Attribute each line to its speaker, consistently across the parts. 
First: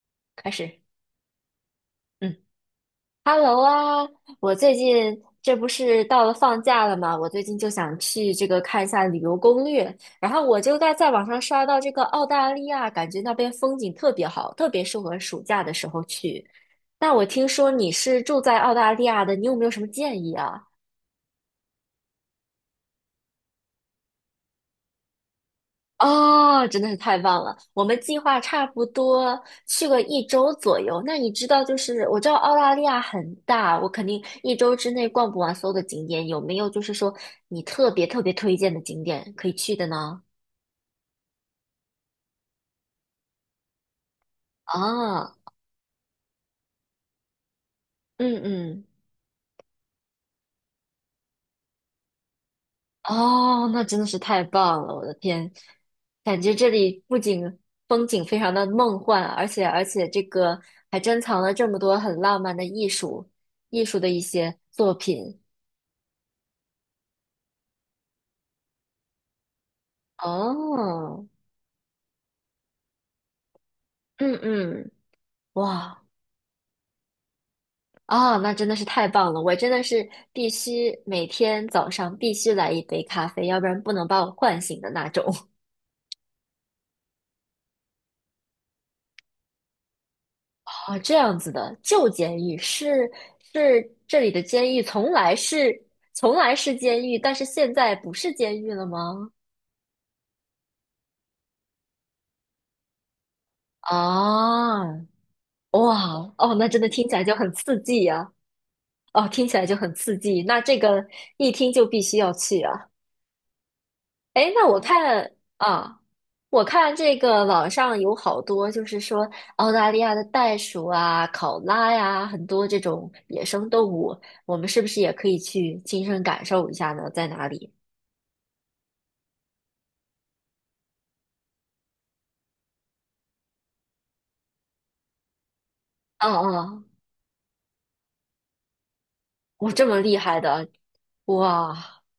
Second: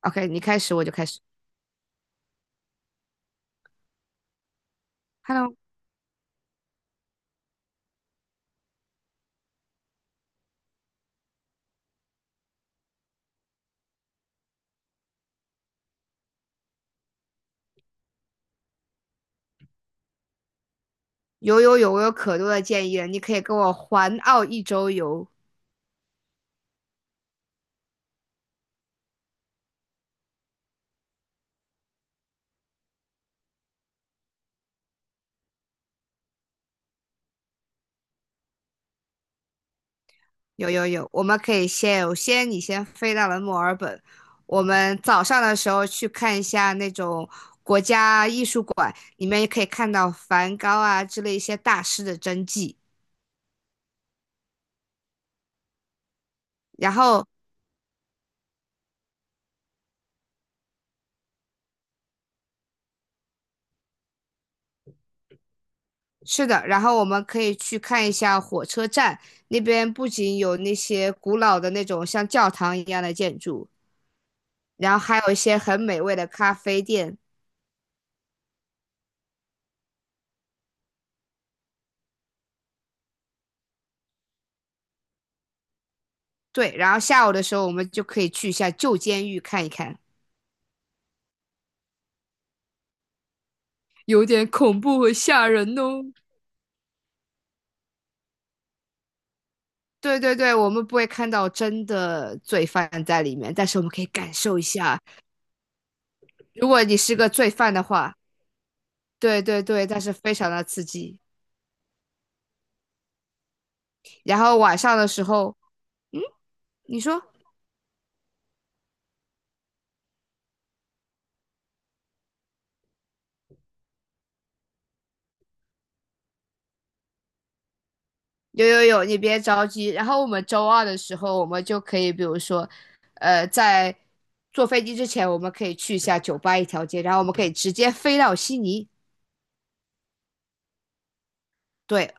Speaker 1: OK，你
Speaker 2: 开
Speaker 1: 开始
Speaker 2: 始，
Speaker 1: 我就开始。
Speaker 2: 嗯，Hello 啊，我最近这
Speaker 1: Hello，
Speaker 2: 不是到了放假了吗？我最近就想去这个看一下旅游攻略，然后我就在网上刷到这个澳大利亚，感觉那边风景特别好，特别适合暑假的时候去。那我听说你是住在澳大利亚的，你有没有什么建议啊？
Speaker 1: 有有有，我有可多的建议了，你可以跟我环澳一周游。
Speaker 2: 哦，真的是太棒了！我们计划差不多去个一周左右。那你知道，就是我知道澳大利亚很大，我肯定一周之内逛不完所有的景点。有没有就是说你特别特别推荐的景点可以去的呢？
Speaker 1: 有有有，我们可以先有先你先飞到了墨尔本，我们早
Speaker 2: 啊，
Speaker 1: 上的时候去看一下那种国家
Speaker 2: 嗯
Speaker 1: 艺术
Speaker 2: 嗯，
Speaker 1: 馆，里面也可以看到梵高啊之类一些大师的真迹。
Speaker 2: 哦，那真的是太棒了！我的天，感觉这
Speaker 1: 然
Speaker 2: 里不
Speaker 1: 后
Speaker 2: 仅风景非常的梦幻，而且这个还珍藏了这么多很浪漫的艺术的一些作品。
Speaker 1: 是的，然后我们可以去看一下火车站，那边不仅有那些
Speaker 2: 哦，
Speaker 1: 古老的那种像教堂一样的建筑，
Speaker 2: 嗯嗯，
Speaker 1: 然后还有一些很美
Speaker 2: 哇
Speaker 1: 味的咖啡店。
Speaker 2: 啊，那真的是太棒了！我真的是必须每天早上必须来一杯咖啡，要不然不能把我唤醒的那种。
Speaker 1: 对，然后下午的时候我们就可以去一下旧监狱看一看。
Speaker 2: 哦，这样子的，旧监狱是这
Speaker 1: 有
Speaker 2: 里的
Speaker 1: 点
Speaker 2: 监
Speaker 1: 恐
Speaker 2: 狱，
Speaker 1: 怖
Speaker 2: 从
Speaker 1: 和
Speaker 2: 来
Speaker 1: 吓
Speaker 2: 是
Speaker 1: 人哦。
Speaker 2: 从来是监狱，但是现在不是监狱了吗？
Speaker 1: 对对对，我们不会看到真的罪犯在里面，但是我们可以感受一
Speaker 2: 啊，
Speaker 1: 下，
Speaker 2: 哇哦，
Speaker 1: 如
Speaker 2: 那真
Speaker 1: 果
Speaker 2: 的
Speaker 1: 你
Speaker 2: 听
Speaker 1: 是
Speaker 2: 起来
Speaker 1: 个
Speaker 2: 就
Speaker 1: 罪
Speaker 2: 很
Speaker 1: 犯
Speaker 2: 刺
Speaker 1: 的
Speaker 2: 激
Speaker 1: 话，
Speaker 2: 呀、哦，
Speaker 1: 对
Speaker 2: 听起
Speaker 1: 对
Speaker 2: 来就
Speaker 1: 对，
Speaker 2: 很
Speaker 1: 但是
Speaker 2: 刺
Speaker 1: 非
Speaker 2: 激，
Speaker 1: 常
Speaker 2: 那
Speaker 1: 的
Speaker 2: 这
Speaker 1: 刺
Speaker 2: 个
Speaker 1: 激。
Speaker 2: 一听就必须要去啊。
Speaker 1: 然
Speaker 2: 哎，
Speaker 1: 后
Speaker 2: 那
Speaker 1: 晚
Speaker 2: 我
Speaker 1: 上的时
Speaker 2: 看
Speaker 1: 候，
Speaker 2: 啊，
Speaker 1: 嗯，
Speaker 2: 我看
Speaker 1: 你
Speaker 2: 这
Speaker 1: 说
Speaker 2: 个网上有好多，就是说澳大利亚的袋鼠啊、考拉呀、很多这种野生动物，我们是不是也可以去亲身感受一下呢？在哪里？
Speaker 1: 有有有，你别着急。然后我们周二的时候，我们就可以，比如说，在坐飞机之前，我们可以去一下
Speaker 2: 嗯
Speaker 1: 酒吧一
Speaker 2: 嗯，
Speaker 1: 条街，然后我们可以直接飞到悉尼。
Speaker 2: 我这么厉害的，哇，
Speaker 1: 对，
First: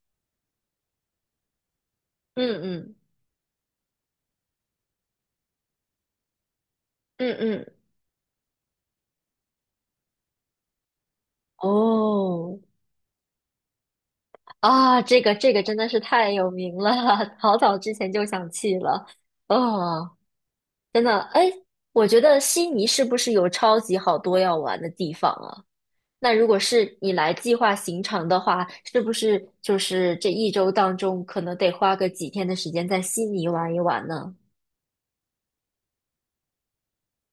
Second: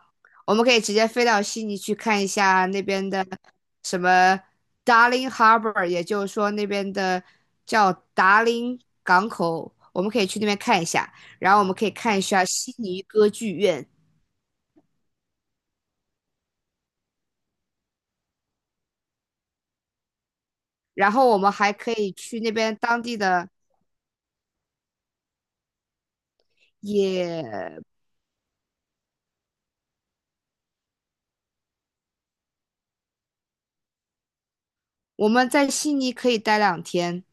Speaker 1: 我们可以直接飞到悉尼去看一
Speaker 2: 嗯
Speaker 1: 下那
Speaker 2: 嗯
Speaker 1: 边的什么 Darling Harbour,也就是说那边的
Speaker 2: 嗯嗯，
Speaker 1: 叫达林港口，我们可以去那边看一下。然后我们可以看一下
Speaker 2: 哦
Speaker 1: 悉尼歌剧院，
Speaker 2: 啊，这个真的是太有名了，好早之前就想去了，哦。真
Speaker 1: 然
Speaker 2: 的，
Speaker 1: 后我
Speaker 2: 哎，
Speaker 1: 们还可
Speaker 2: 我
Speaker 1: 以
Speaker 2: 觉得
Speaker 1: 去那
Speaker 2: 悉
Speaker 1: 边
Speaker 2: 尼
Speaker 1: 当
Speaker 2: 是
Speaker 1: 地
Speaker 2: 不是有
Speaker 1: 的
Speaker 2: 超级好多要玩的地方啊？那如果是你来计划
Speaker 1: 野
Speaker 2: 行程的话，是不是就是这一周当中可能得花个几天的时间在悉尼玩一玩呢？
Speaker 1: 我们在悉尼可以待两天，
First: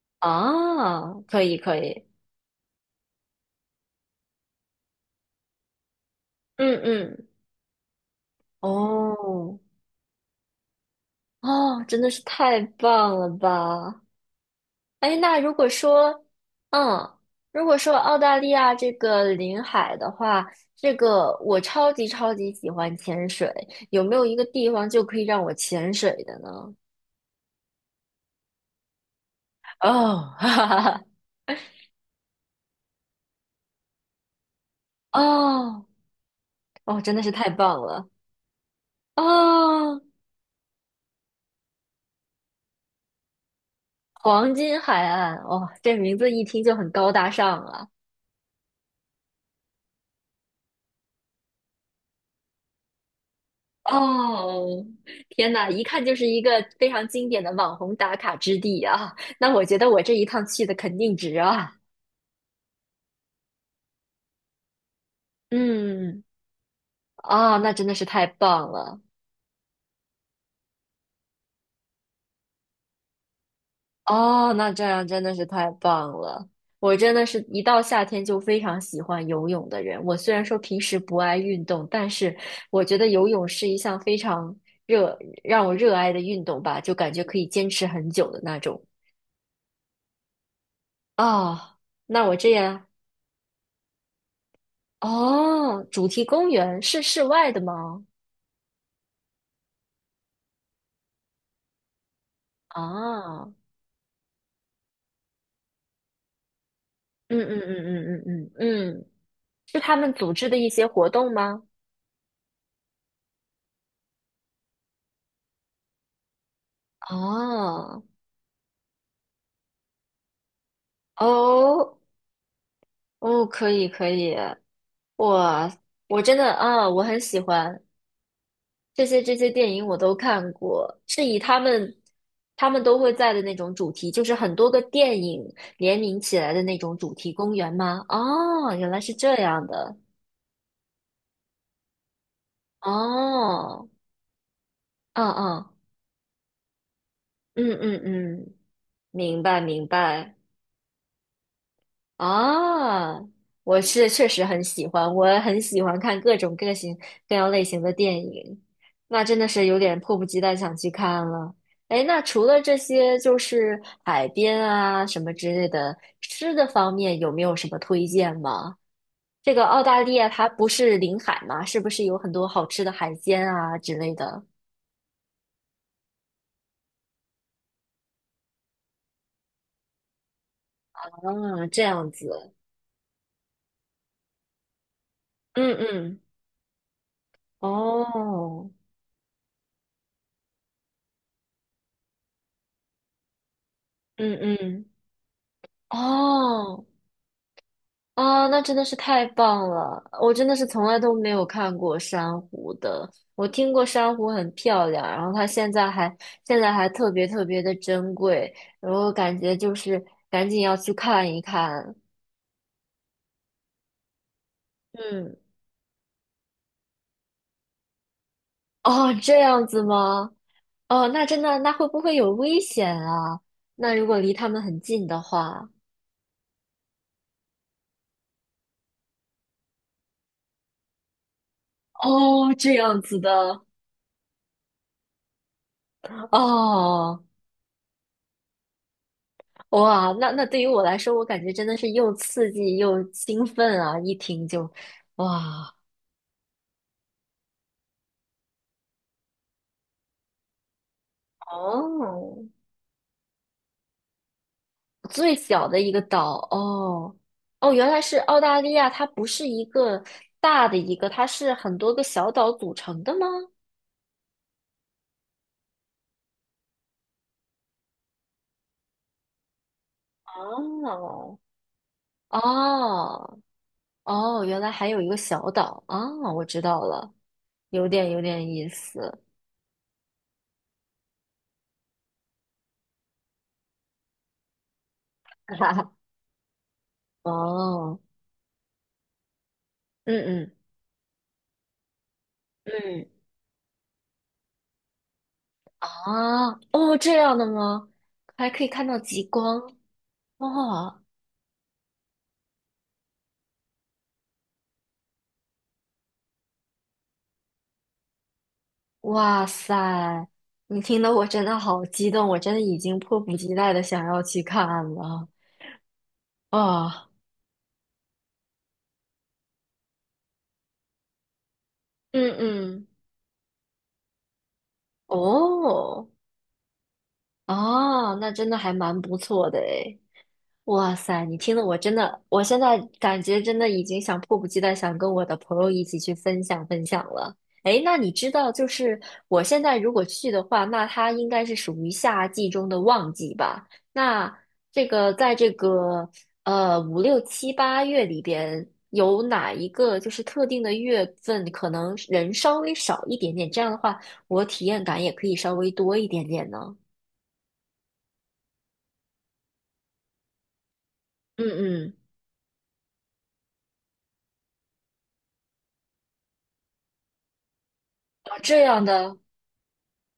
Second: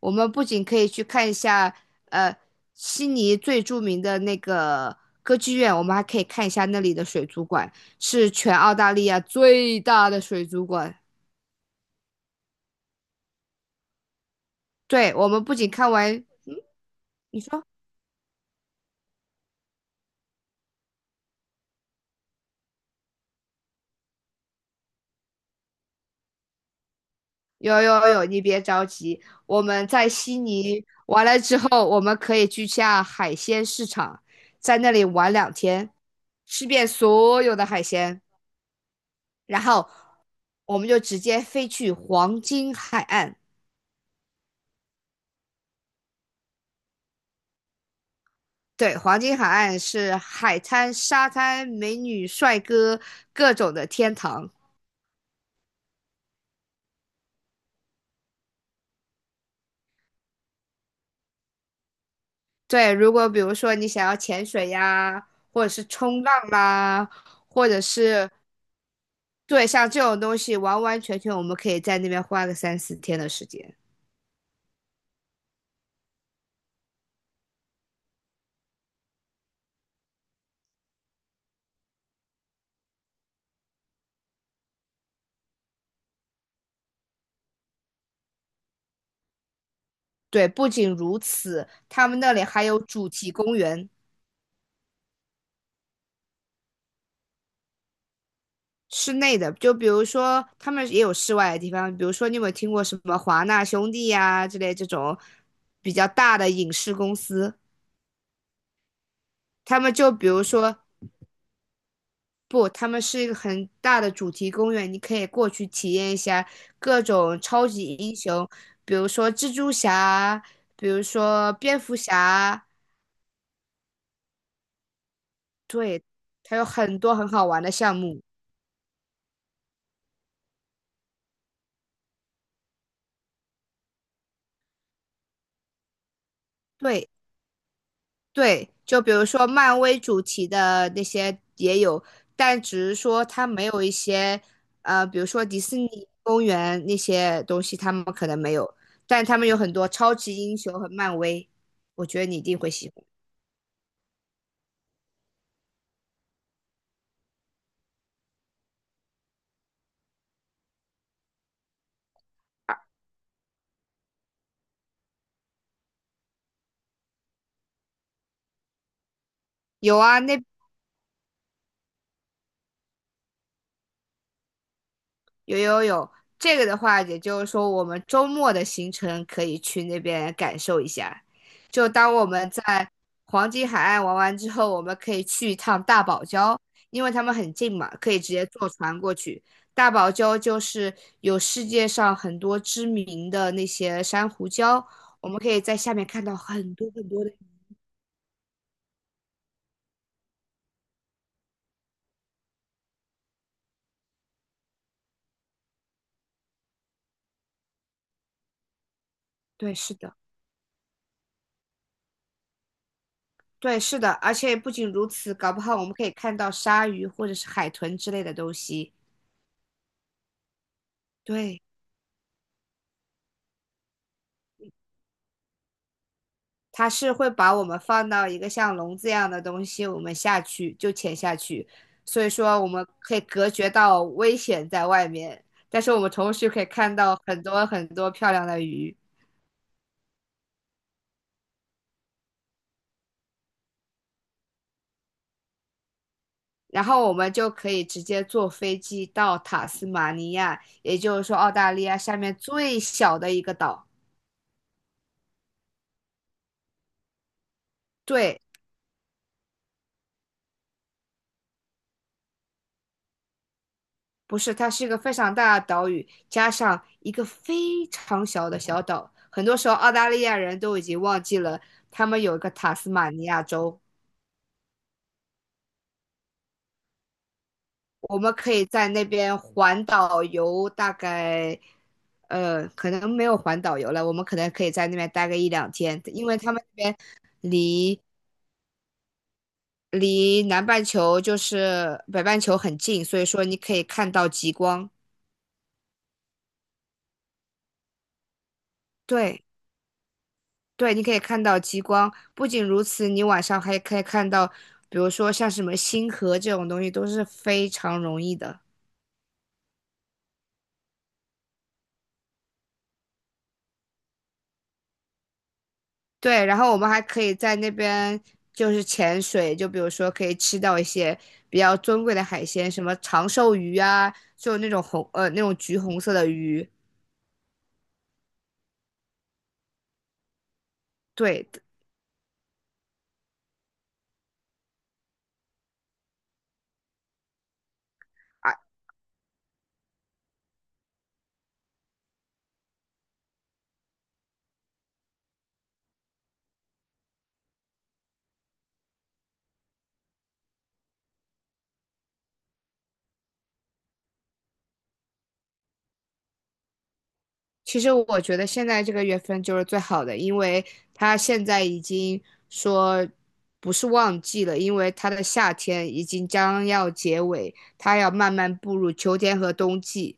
Speaker 1: 我们不仅可以去
Speaker 2: 啊，
Speaker 1: 看一
Speaker 2: 可以
Speaker 1: 下，
Speaker 2: 可以，
Speaker 1: 呃，悉尼最著名的那个歌剧院，我们还可以看一下
Speaker 2: 嗯
Speaker 1: 那里的水
Speaker 2: 嗯，
Speaker 1: 族馆，是全澳大利亚
Speaker 2: 哦
Speaker 1: 最大的水族馆。
Speaker 2: 哦，真的是太棒了吧！
Speaker 1: 对，
Speaker 2: 哎，
Speaker 1: 我
Speaker 2: 那
Speaker 1: 们
Speaker 2: 如
Speaker 1: 不
Speaker 2: 果
Speaker 1: 仅看
Speaker 2: 说，
Speaker 1: 完，
Speaker 2: 嗯，
Speaker 1: 你
Speaker 2: 如
Speaker 1: 说
Speaker 2: 果说澳大利亚这个临海的话，这个我超级超级喜欢潜水，有没有一个地方就可以让我潜水的呢？
Speaker 1: 有有有，你别着急，我们在
Speaker 2: 哦，
Speaker 1: 悉
Speaker 2: 哈哈
Speaker 1: 尼
Speaker 2: 哈，
Speaker 1: 完了之后，我们可以去下海鲜市场，在那里玩两
Speaker 2: 哦，
Speaker 1: 天，吃遍
Speaker 2: 哦，真的是
Speaker 1: 所
Speaker 2: 太
Speaker 1: 有的
Speaker 2: 棒
Speaker 1: 海
Speaker 2: 了！
Speaker 1: 鲜。然后
Speaker 2: 哦，
Speaker 1: 我们就直接飞去黄金海岸。
Speaker 2: 黄金海岸，哇哦，这名字一听就很高大上啊！
Speaker 1: 对，黄金海岸是海滩、沙滩、美女、帅哥各种的天堂。
Speaker 2: 哦，天哪，一看就是一个非常经典的网红打卡之地啊！那我觉得我这一趟去的肯定值啊！
Speaker 1: 对，如果比如说你想要潜水呀，或者是
Speaker 2: 嗯。
Speaker 1: 冲浪啦，
Speaker 2: 啊，
Speaker 1: 或
Speaker 2: 那
Speaker 1: 者
Speaker 2: 真的是太
Speaker 1: 是
Speaker 2: 棒了！
Speaker 1: 对像这种东西，完完全全我们可以在那边花个3、4天的时间。
Speaker 2: 哦，那这样真的是太棒了。我真的是一到夏天就非常喜欢游泳的人。我虽然说平时不爱运动，但是我觉得游泳是一项非常让我热爱的运动吧，就感觉可以坚持很久的那种。
Speaker 1: 对，不仅如此，
Speaker 2: 啊，
Speaker 1: 他们
Speaker 2: 那
Speaker 1: 那
Speaker 2: 我
Speaker 1: 里
Speaker 2: 这
Speaker 1: 还有
Speaker 2: 样，
Speaker 1: 主题公园。
Speaker 2: 哦，主题公园是室外的吗？
Speaker 1: 室内的，就比如说他们也有室外的地方，比如说你有没有听过什么
Speaker 2: 啊，
Speaker 1: 华
Speaker 2: 嗯
Speaker 1: 纳兄弟呀、之类这种比较大的影视公
Speaker 2: 嗯
Speaker 1: 司，
Speaker 2: 嗯嗯嗯嗯嗯，是
Speaker 1: 他们
Speaker 2: 他
Speaker 1: 就
Speaker 2: 们
Speaker 1: 比
Speaker 2: 组
Speaker 1: 如
Speaker 2: 织的一
Speaker 1: 说
Speaker 2: 些活动吗？
Speaker 1: 不，他们是一个很大的主题公园，你可以过去体验一下各种超级
Speaker 2: 哦
Speaker 1: 英雄，比如说蜘蛛侠，比如说蝙蝠
Speaker 2: 哦，
Speaker 1: 侠，
Speaker 2: 哦，可以可以，我
Speaker 1: 对，
Speaker 2: 我真的
Speaker 1: 它有
Speaker 2: 啊，
Speaker 1: 很
Speaker 2: 我
Speaker 1: 多
Speaker 2: 很
Speaker 1: 很
Speaker 2: 喜
Speaker 1: 好玩的
Speaker 2: 欢
Speaker 1: 项目，
Speaker 2: 这些电影，我都看过，是以他们都会在的那种主题，就是很多个电影联名起来的那种
Speaker 1: 对。
Speaker 2: 主题公园吗？
Speaker 1: 对，
Speaker 2: 哦，原来
Speaker 1: 就比
Speaker 2: 是
Speaker 1: 如
Speaker 2: 这
Speaker 1: 说
Speaker 2: 样
Speaker 1: 漫
Speaker 2: 的，
Speaker 1: 威主题的那些也有，但只是说它没有
Speaker 2: 哦，
Speaker 1: 一些，比
Speaker 2: 嗯
Speaker 1: 如说迪
Speaker 2: 嗯
Speaker 1: 士尼公园那些东
Speaker 2: 嗯
Speaker 1: 西，他
Speaker 2: 嗯
Speaker 1: 们可能没
Speaker 2: 嗯，
Speaker 1: 有，但他
Speaker 2: 明
Speaker 1: 们有
Speaker 2: 白
Speaker 1: 很
Speaker 2: 明
Speaker 1: 多超
Speaker 2: 白。
Speaker 1: 级英雄和漫威，我觉得你一定会喜欢。
Speaker 2: 啊，我是确实很喜欢，我很喜欢看各样类型的电影，那真的是有点迫不及待想去看了。哎，那除了这些，就是海边啊什么之类的，吃的方面有没有什么推荐吗？这个澳
Speaker 1: 有
Speaker 2: 大利
Speaker 1: 啊，
Speaker 2: 亚
Speaker 1: 那
Speaker 2: 它不是临海吗？是不是有很多好吃的海鲜啊之类的？
Speaker 1: 有有有，这个的话，也就是说我们周末的行程可以去那边感受一下。
Speaker 2: 啊，这
Speaker 1: 就
Speaker 2: 样
Speaker 1: 当我们
Speaker 2: 子，
Speaker 1: 在黄金海岸玩完之后，我们可以去一
Speaker 2: 嗯
Speaker 1: 趟大
Speaker 2: 嗯，
Speaker 1: 堡礁，因为他们很近嘛，可以直接坐
Speaker 2: 哦，
Speaker 1: 船过去。大堡礁就是有世界上很多知名的那些珊
Speaker 2: 嗯
Speaker 1: 瑚礁，
Speaker 2: 嗯，
Speaker 1: 我们可以在下面看到很
Speaker 2: 哦。
Speaker 1: 多很多的。
Speaker 2: 啊，那真的是太棒了！我真的是从来都没有看过珊瑚的。我听过珊瑚很漂亮，然后它现在还特别特别的珍贵，然后感觉就
Speaker 1: 对，是
Speaker 2: 是
Speaker 1: 的，
Speaker 2: 赶紧要去看一看。
Speaker 1: 对，是的，而且不仅如此，
Speaker 2: 嗯，
Speaker 1: 搞不好我们可以看到鲨鱼或者是海豚之类的东 西。
Speaker 2: 哦，这样子吗？哦，那真的，
Speaker 1: 对。
Speaker 2: 那会不会有危险啊？那如果离它们很近的话，
Speaker 1: 它是会把我们放到一个像笼子一样的东西，我们下去就潜下去，所以
Speaker 2: 哦，
Speaker 1: 说我
Speaker 2: 这
Speaker 1: 们
Speaker 2: 样
Speaker 1: 可
Speaker 2: 子
Speaker 1: 以隔
Speaker 2: 的，
Speaker 1: 绝到危险在外面，但是我们同时可以看到
Speaker 2: 哦。
Speaker 1: 很多很多漂亮的鱼，
Speaker 2: 哇，那对于我来说，我感觉真的是又刺激又兴奋啊！一听就，哇，
Speaker 1: 然后我们就可以直接坐飞机到塔斯马尼亚，也就是说澳大利亚下面
Speaker 2: 哦，
Speaker 1: 最小的一个岛。
Speaker 2: 最小的一个岛，哦哦，原来是澳
Speaker 1: 对，
Speaker 2: 大利亚，它不是一个大的一个，它是很多个小岛组成的吗？
Speaker 1: 不是，它是一个非常大的岛屿，加上一个非常小的小岛。很多时候，澳大利亚人都已经忘
Speaker 2: 哦，
Speaker 1: 记了他们有一个塔斯马尼
Speaker 2: 哦
Speaker 1: 亚州。
Speaker 2: 哦，原来还有一个小岛啊，我知道了，有点
Speaker 1: 我
Speaker 2: 有
Speaker 1: 们
Speaker 2: 点
Speaker 1: 可以
Speaker 2: 意
Speaker 1: 在那
Speaker 2: 思，
Speaker 1: 边环岛游，大概可能没有环岛游了，我们可能可以在那边待个一 两
Speaker 2: 哈哈，
Speaker 1: 天，因为他们那边
Speaker 2: 哦，
Speaker 1: 离
Speaker 2: 嗯
Speaker 1: 离
Speaker 2: 嗯。
Speaker 1: 南半球就是北半球很近，
Speaker 2: 嗯。
Speaker 1: 所以说你可以看到极光。
Speaker 2: 啊，哦，这样的吗？还可以看到极
Speaker 1: 对。
Speaker 2: 光
Speaker 1: 对，
Speaker 2: 哦！
Speaker 1: 你可以看到极光。不仅如此，你晚上还可以看到，比如说像什么星河这种东西，都是非常容易的。
Speaker 2: 哇塞，你听得我真的好激动，我真的已经迫不及待的想要去看了
Speaker 1: 对，然后我们还
Speaker 2: 啊！
Speaker 1: 可以在那边就是潜水，就比如说可以吃到一些比较尊贵的
Speaker 2: 嗯
Speaker 1: 海鲜，什
Speaker 2: 嗯，
Speaker 1: 么长寿鱼啊，就那种橘红
Speaker 2: 哦，
Speaker 1: 色的鱼。
Speaker 2: 啊，那真的还蛮不错的诶。哇塞，你
Speaker 1: 对，
Speaker 2: 听得我真的，我现在感觉真的已经想迫不及待想跟我的朋友一起去分享分享了。诶，那你知道，就是我现在如果去的话，那它应该是属于夏季中的旺季吧？那这个在这个五六七八月里边，有哪一个就是特定的月份可能人稍微少一点点？这样的话，我体验感也可以稍微多一点点呢。
Speaker 1: 其实我觉得现在这个月份就是最好的，因为它现
Speaker 2: 嗯
Speaker 1: 在已
Speaker 2: 嗯，
Speaker 1: 经说不是旺季了，因为它的夏天已经将要结尾，它要慢慢
Speaker 2: 这
Speaker 1: 步
Speaker 2: 样
Speaker 1: 入
Speaker 2: 的。
Speaker 1: 秋天和冬季。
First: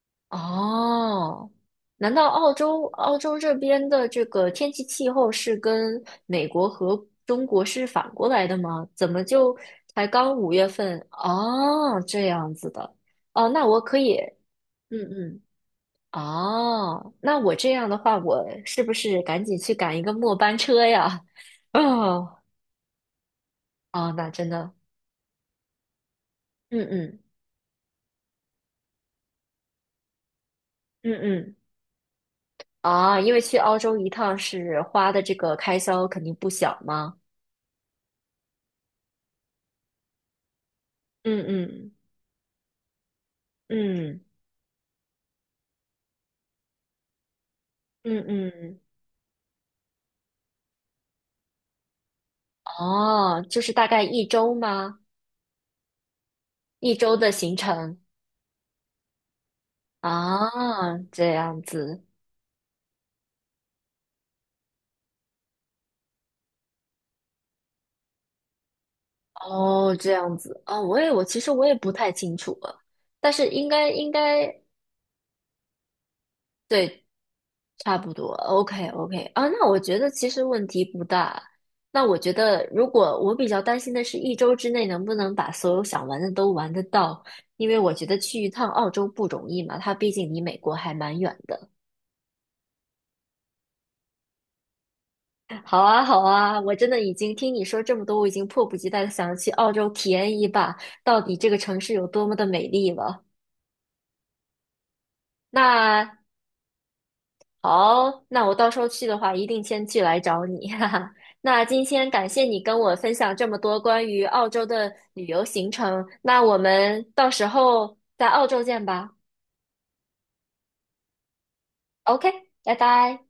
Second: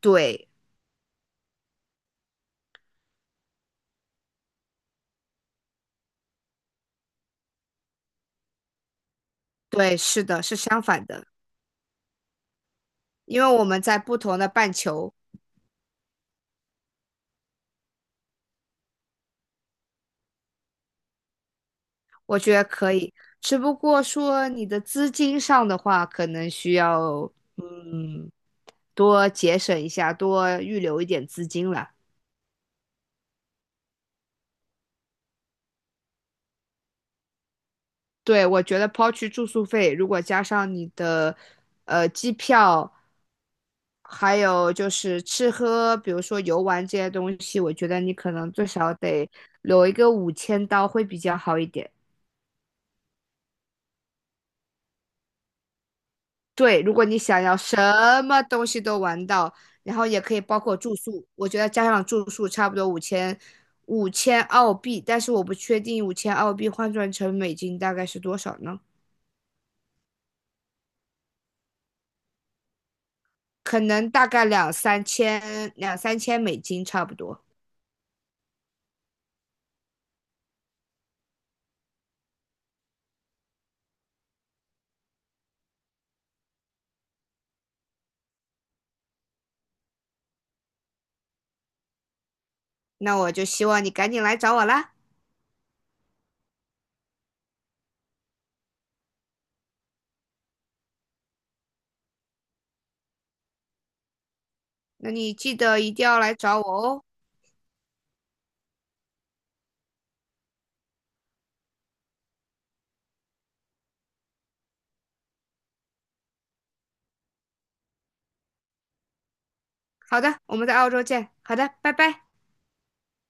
Speaker 1: 对，
Speaker 2: 哦，难道澳洲这边的这个天气气候是跟美国和中国是反过来的吗？怎么就
Speaker 1: 对，
Speaker 2: 才
Speaker 1: 是
Speaker 2: 刚
Speaker 1: 的，
Speaker 2: 五
Speaker 1: 是
Speaker 2: 月
Speaker 1: 相
Speaker 2: 份？
Speaker 1: 反的，
Speaker 2: 哦，这样子的。
Speaker 1: 因为
Speaker 2: 哦，
Speaker 1: 我
Speaker 2: 那我
Speaker 1: 们
Speaker 2: 可
Speaker 1: 在
Speaker 2: 以，
Speaker 1: 不同的半
Speaker 2: 嗯
Speaker 1: 球，
Speaker 2: 嗯，哦，那我这样的话，我是不是赶紧去赶一个末班车呀？哦，
Speaker 1: 我觉得可以。只不过
Speaker 2: 哦，那
Speaker 1: 说
Speaker 2: 真
Speaker 1: 你
Speaker 2: 的，
Speaker 1: 的资金上的话，可能需
Speaker 2: 嗯嗯
Speaker 1: 要嗯多节省一下，多预留一
Speaker 2: 嗯
Speaker 1: 点资
Speaker 2: 嗯，
Speaker 1: 金了。
Speaker 2: 啊，因为去澳洲一趟是花的这个开销肯定不小嘛。
Speaker 1: 对，我觉得抛去住宿费，如果加上你的
Speaker 2: 嗯嗯。
Speaker 1: 机票，
Speaker 2: 嗯
Speaker 1: 还有就是吃喝，比如说游玩这些东西，我觉得你
Speaker 2: 嗯
Speaker 1: 可能最
Speaker 2: 嗯，
Speaker 1: 少得留一个5000刀会比较好一点。
Speaker 2: 哦，就是大概一周吗？
Speaker 1: 对，
Speaker 2: 一
Speaker 1: 如果
Speaker 2: 周
Speaker 1: 你
Speaker 2: 的
Speaker 1: 想
Speaker 2: 行
Speaker 1: 要什
Speaker 2: 程
Speaker 1: 么东西都玩到，然后也可以包括
Speaker 2: 啊，
Speaker 1: 住宿，
Speaker 2: 这
Speaker 1: 我觉
Speaker 2: 样
Speaker 1: 得加
Speaker 2: 子，
Speaker 1: 上住宿差不多五千澳币，但是我不确定五千澳币换算成美金大概是多少呢？
Speaker 2: 哦，这样子，啊，我其实我也不太清楚了，但是应
Speaker 1: 可
Speaker 2: 该
Speaker 1: 能
Speaker 2: 应
Speaker 1: 大概
Speaker 2: 该
Speaker 1: 两三千美金差
Speaker 2: 对，
Speaker 1: 不多。
Speaker 2: 差不多，OK OK 啊，那我觉得其实问题不大。那我觉得，如果我比较担心的是一周之内能不能把所有想玩的都玩得到，因为我觉得去一趟澳洲不容易嘛，它毕竟离美国还蛮远的。
Speaker 1: 那我就希望你赶紧来找我啦。
Speaker 2: 好啊，好啊，我真的已经听你说这么多，我已经迫不及待的想去澳洲体验一把，到底这个城市有多么的美丽了。
Speaker 1: 那你记得一定
Speaker 2: 那
Speaker 1: 要来找我哦。
Speaker 2: 好，那我到时候去的话，一定先去来找你，哈哈。那今天感谢你跟我分享这么多关于澳洲的旅游行程，那我们到时候在澳洲见吧。
Speaker 1: 好的，我们在澳洲见。好的，拜拜。
Speaker 2: OK，拜拜。